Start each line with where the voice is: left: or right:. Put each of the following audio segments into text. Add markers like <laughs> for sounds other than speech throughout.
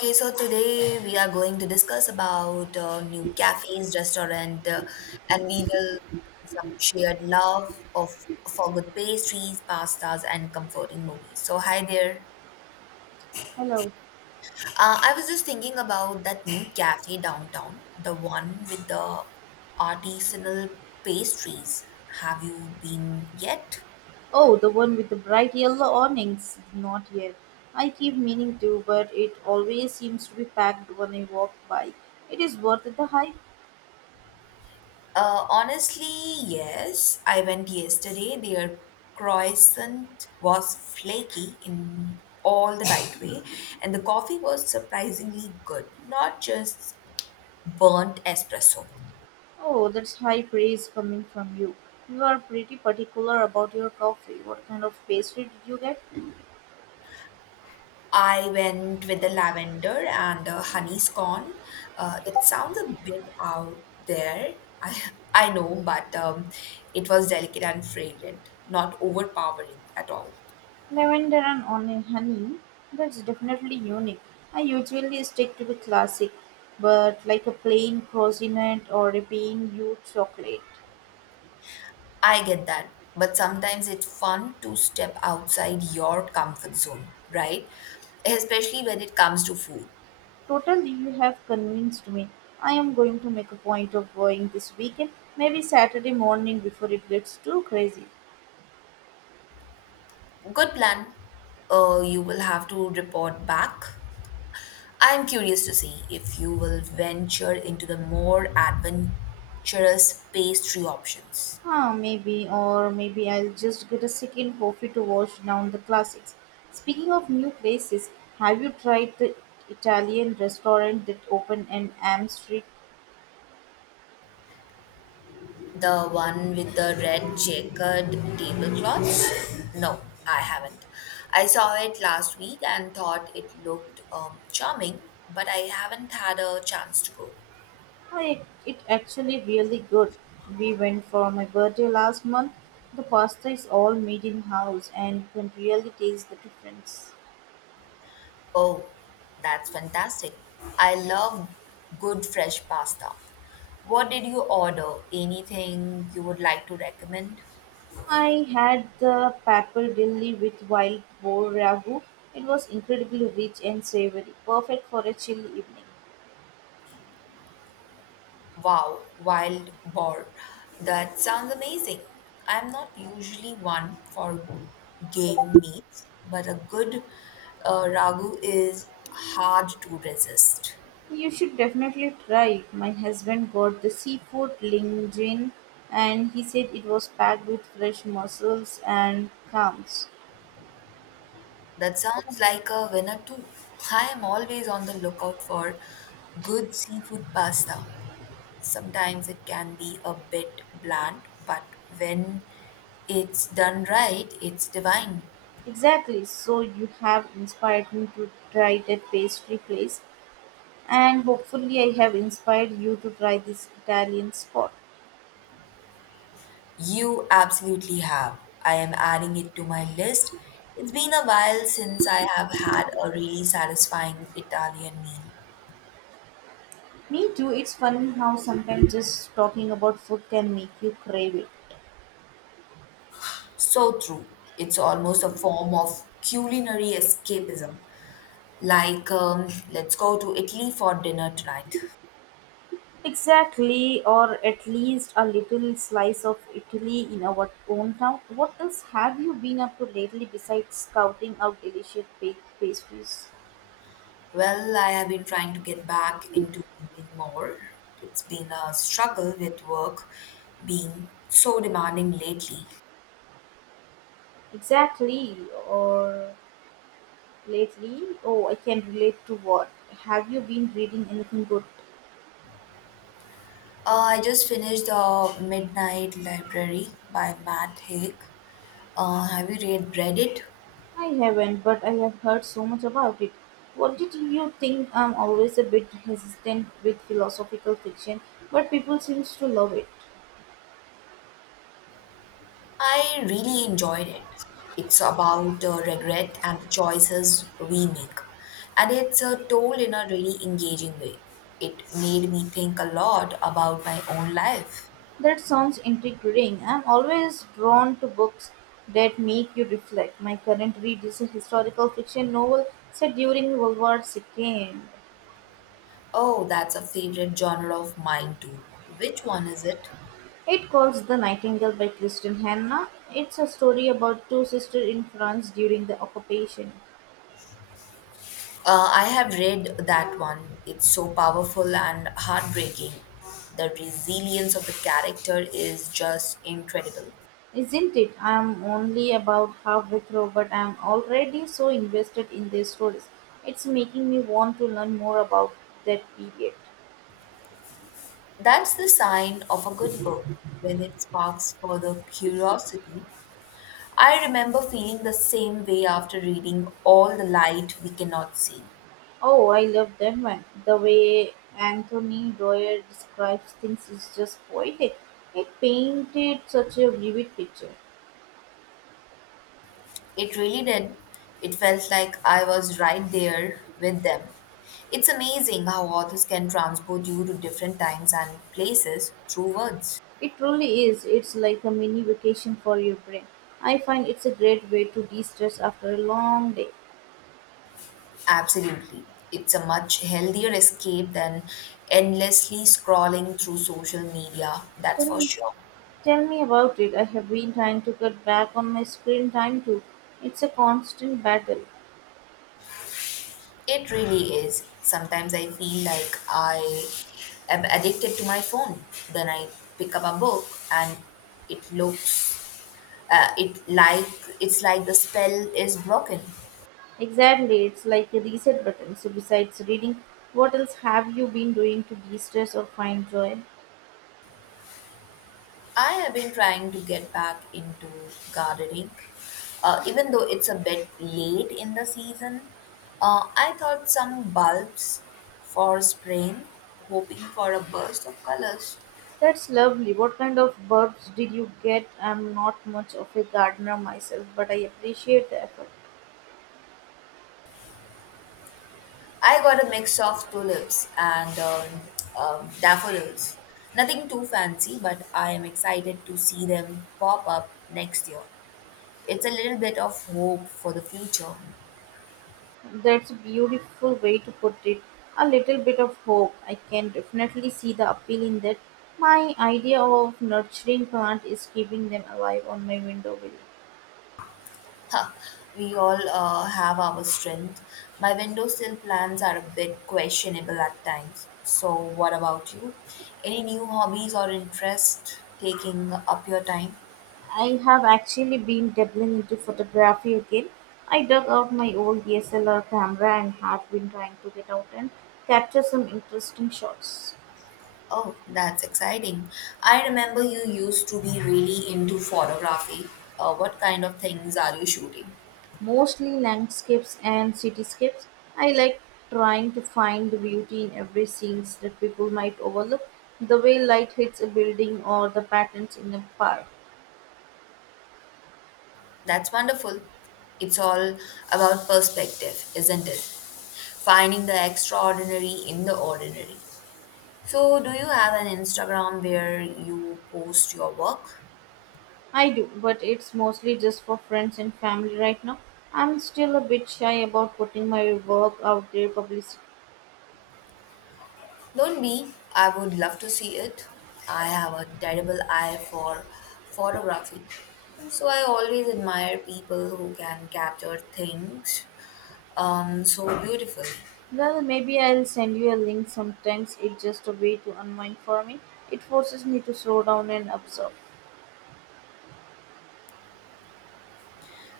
left: Okay, so today we are going to discuss about new cafes, restaurant, and we will some shared love of for good pastries, pastas, and comforting movies. So hi there.
right: Hello.
left: I was just thinking about that new cafe downtown, the one with the artisanal pastries. Have you been yet?
right: Oh, the one with the bright yellow awnings. Not yet. I keep meaning to, but it always seems to be packed when I walk by. It is worth the hype.
left: Honestly, yes. I went yesterday. Their croissant was flaky in all the right way, <laughs> and the coffee was surprisingly good, not just burnt espresso.
right: Oh, that's high praise coming from you. You are pretty particular about your coffee. What kind of pastry did you get?
left: I went with the lavender and the honey scone. It sounds a bit out there, I, I know, but it was delicate and fragrant, not overpowering at all.
right: Lavender and onion honey. That's definitely unique. I usually stick to the classic, but like a plain croissant or a plain hue chocolate.
left: I get that, but sometimes it's fun to step outside your comfort zone, right? Especially when it comes to food.
right: Totally, you have convinced me. I am going to make a point of going this weekend, maybe Saturday morning before it gets too crazy.
left: Good plan. You will have to report back. I'm curious to see if you will venture into the more adventurous pastry options.
right: Ah, maybe, or maybe I'll just get a second coffee to wash down the classics. Speaking of new places, have you tried the Italian restaurant that opened in Am Street?
left: The one with the red checkered tablecloths? No, I haven't. I saw it last week and thought it looked charming, but I haven't had a chance to go.
right: I, it actually really good. We went for my birthday last month. The pasta is all made in house and you can really taste the difference.
left: Oh, that's fantastic. I love good fresh pasta. What did you order? Anything you would like to recommend?
right: I had the papal dilly with wild boar ragu. It was incredibly rich and savory, perfect for a chill evening.
left: Wow, wild boar. That sounds amazing. I'm not usually one for game meats, but a good ragu is hard to resist.
right: You should definitely try it. My husband got the seafood linguine and he said it was packed with fresh mussels and clams.
left: That sounds like a winner too. I am always on the lookout for good seafood pasta. Sometimes it can be a bit bland, but when it's done right, it's divine.
right: Exactly, so you have inspired me to try that pastry place and hopefully I have inspired you to try this Italian spot.
left: You absolutely have. I am adding it to my list. It's been a while since I have had a really satisfying Italian meal.
right: Me too. It's funny how sometimes just talking about food can make you crave it.
left: So true. It's almost a form of culinary escapism. Like, let's go to Italy for dinner tonight.
right: Exactly, or at least a little slice of Italy in our own town. What else have you been up to lately besides scouting out delicious baked pastries?
left: Well, I have been trying to get back into reading more. It's been a struggle with work being so demanding lately.
right: Exactly, or lately? Oh, I can relate to what. Have you been reading anything good?
left: I just finished The Midnight Library by Matt Haig. Uh, have you read it?
right: I haven't, but I have heard so much about it. What did you think? I'm always a bit hesitant with philosophical fiction, but people seem to love it.
left: I really enjoyed it. It's about regret and the choices we make, and it's told in a really engaging way. It made me think a lot about my own life.
right: That sounds intriguing. I'm always drawn to books that make you reflect. My current read is a historical fiction novel set during World War II.
left: Oh, that's a favorite genre of mine too. Which one is it?
right: It calls The Nightingale by Kristen Hanna. It's a story about two sisters in France during the occupation.
left: I have read that one. It's so powerful and heartbreaking. The resilience of the character is just incredible.
right: Isn't it? I'm only about halfway through, but I'm already so invested in their stories. It's making me want to learn more about that period.
left: That's the sign of a good book when it sparks further curiosity. I remember feeling the same way after reading All the Light We Cannot See.
right: Oh, I love that one. The way Anthony Doyer describes things is just poetic. It painted such a vivid picture.
left: It really did. It felt like I was right there with them. It's amazing how authors can transport you to different times and places through words.
right: It really is. It's like a mini vacation for your brain. I find it's a great way to de stress after a long day.
left: Absolutely. It's a much healthier escape than endlessly scrolling through social media, that's
right: Tell
left: for
right: me
left: sure.
right: Tell me about it. I have been trying to cut back on my screen time too. It's a constant battle.
left: It really is. Sometimes I feel like I am addicted to my phone. Then I pick up a book and it looks uh, it like it's like the spell is broken.
right: Exactly, it's like a reset button. So, besides reading, what else have you been doing to de stress or find joy?
left: I have been trying to get back into gardening, even though it's a bit late in the season. I thought some bulbs for spring, hoping for a burst of colors.
right: That's lovely. What kind of bulbs did you get? I'm not much of a gardener myself, but I appreciate the effort.
left: I got a mix of tulips and daffodils. Nothing too fancy, but I am excited to see them pop up next year. It's a little bit of hope for the future.
right: That's a beautiful way to put it. A little bit of hope. I can definitely see the appeal in that. My idea of nurturing plant is keeping them alive on my window wheel.
left: Ha, we all have our strength. My windowsill plans are a bit questionable at times. So, what about you? Any new hobbies or interests taking up your time?
right: I have actually been dabbling into photography again. I dug out my old DSLR camera and have been trying to get out and capture some interesting shots.
left: Oh, that's exciting. I remember you used to be really into photography. What kind of things are you shooting?
right: Mostly landscapes and cityscapes. I like trying to find the beauty in every scenes that people might overlook. The way light hits a building or the patterns in a park.
left: That's wonderful. It's all about perspective, isn't it? Finding the extraordinary in the ordinary. So, do you have an Instagram where you post your work?
right: I do, but it's mostly just for friends and family right now. I'm still a bit shy about putting my work out there publicly.
left: Don't be. I would love to see it. I have a terrible eye for photography. So, I always admire people who can capture things so beautifully.
right: Well, maybe I'll send you a link. Sometimes it's just a way to unwind for me. It forces me to slow down and observe.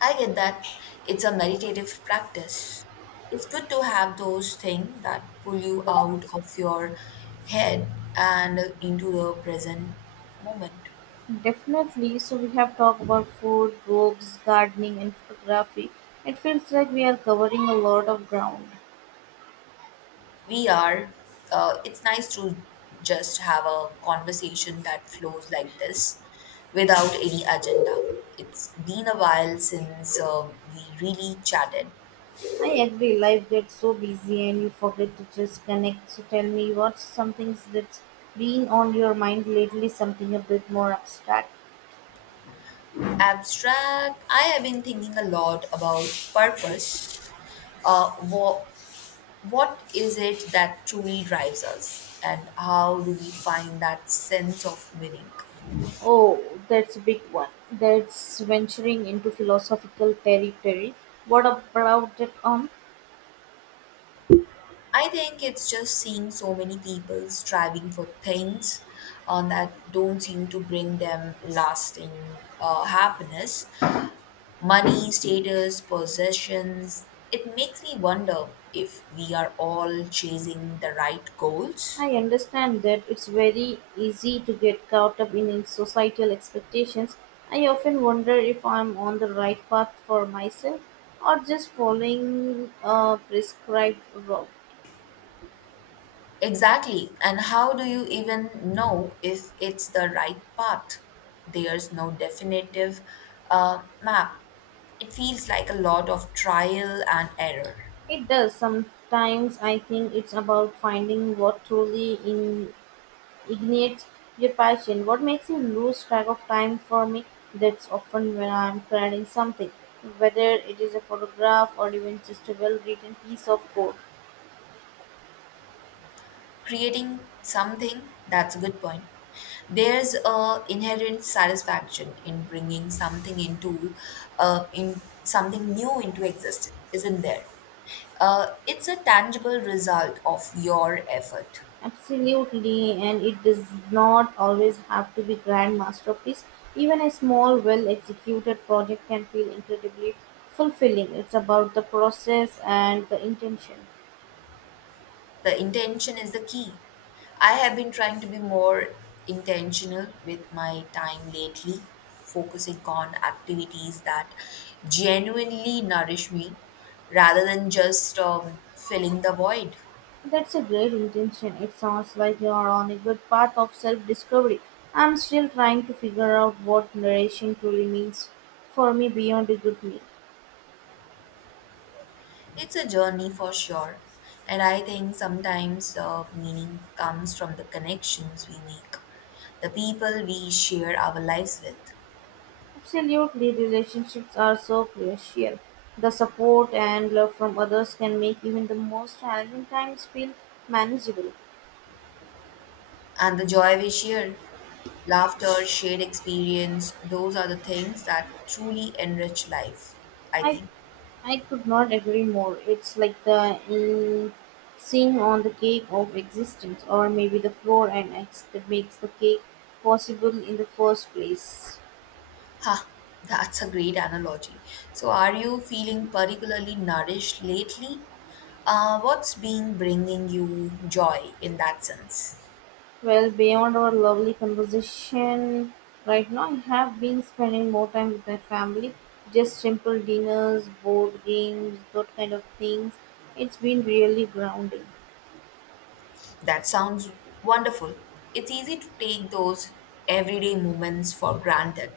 left: I get that it's a meditative practice. It's good to have those things that pull you out of your head and into the present moment.
right: Definitely. So we have talked about food, books, gardening, and photography. It feels like we are covering a lot of ground.
left: We are, it's nice to just have a conversation that flows like this without any agenda. It's been a while since we really chatted.
right: I agree. Life gets so busy, and you forget to just connect. So tell me, what's something that's been on your mind lately? Something a bit more abstract.
left: Abstract, I have been thinking a lot about purpose. Uh, what what is it that truly drives us and how do we find that sense of meaning?
right: Oh, that's a big one. That's venturing into philosophical territory. What about that?
left: I think it's just seeing so many people striving for things that don't seem to bring them lasting happiness, money, status, possessions. It makes me wonder if we are all chasing the right goals.
right: I understand that it's very easy to get caught up in societal expectations. I often wonder if I'm on the right path for myself or just following a prescribed route.
left: Exactly. And how do you even know if it's the right path? There's no definitive map. It feels like a lot of trial and error.
right: It does. Sometimes I think it's about finding what truly ignites your passion. What makes you lose track of time for me? That's often when I'm creating something, whether it is a photograph or even just a well written piece of code.
left: Creating something, that's a good point. There's a inherent satisfaction in bringing something into in something new into existence, isn't there? It's a tangible result of your effort.
right: Absolutely, and it does not always have to be grand masterpiece. Even a small, well executed project can feel incredibly fulfilling. It's about the process and the intention.
left: The intention is the key. I have been trying to be more intentional with my time lately, focusing on activities that genuinely nourish me rather than just filling the void.
right: That's a great intention. It sounds like you are on a good path of self discovery. I'm still trying to figure out what narration truly means for me beyond a good meal.
left: It's a journey for sure, and I think sometimes meaning comes from the connections we make, the people we share our lives with.
right: Absolutely, relationships are so crucial. The support and love from others can make even the most challenging times feel manageable.
left: And the joy we shared, laughter, shared experience, those are the things that truly enrich life, I
right: I
left: think.
right: I could not agree more. It's like the seam on the cake of existence, or maybe the floor and eggs that makes the cake possible in the first place.
left: Ha, that's a great analogy. So, are you feeling particularly nourished lately? What's been bringing you joy in that sense?
right: Well, beyond our lovely conversation right now, I have been spending more time with my family. Just simple dinners, board games, that kind of things. It's been really grounding.
left: That sounds wonderful. It's easy to take those everyday moments for granted,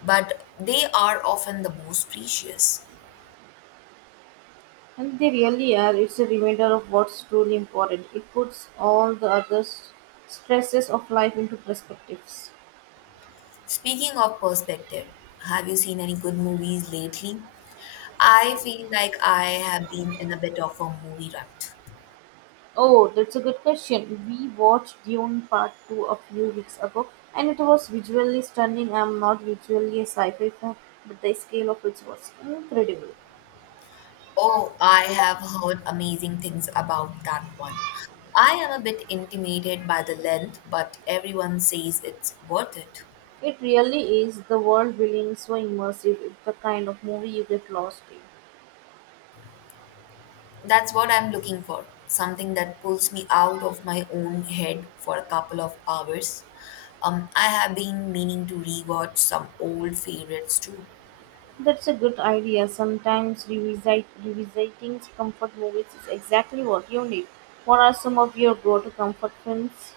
left: but they are often the most precious.
right: And they really are. It's a reminder of what's truly important. It puts all the other stresses of life into perspectives.
left: Speaking of perspective, have you seen any good movies lately? I feel like I have been in a bit of a movie rut.
right: Oh, that's a good question. We watched Dune Part 2 a few weeks ago, and it was visually stunning. I'm not visually a sci fi fan, but the scale of it was incredible.
left: Oh, I have heard amazing things about that one. I am a bit intimidated by the length, but everyone says it's worth it.
right: It really is the world building is so immersive, it's the kind of movie you get lost in.
left: That's what I'm looking for, something that pulls me out of my own head for a couple of hours. I have been meaning to rewatch some old favorites too.
right: That's a good idea. Sometimes revisiting comfort movies is exactly what you need. What are some of your go to comfort films?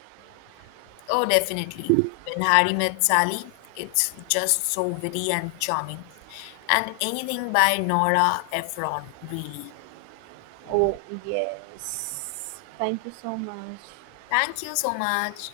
left: Oh, definitely. When Harry Met Sally, it's just so witty and charming. And anything by Nora Ephron, really.
right: Oh, yes. Thank you so much.
left: Thank you so much.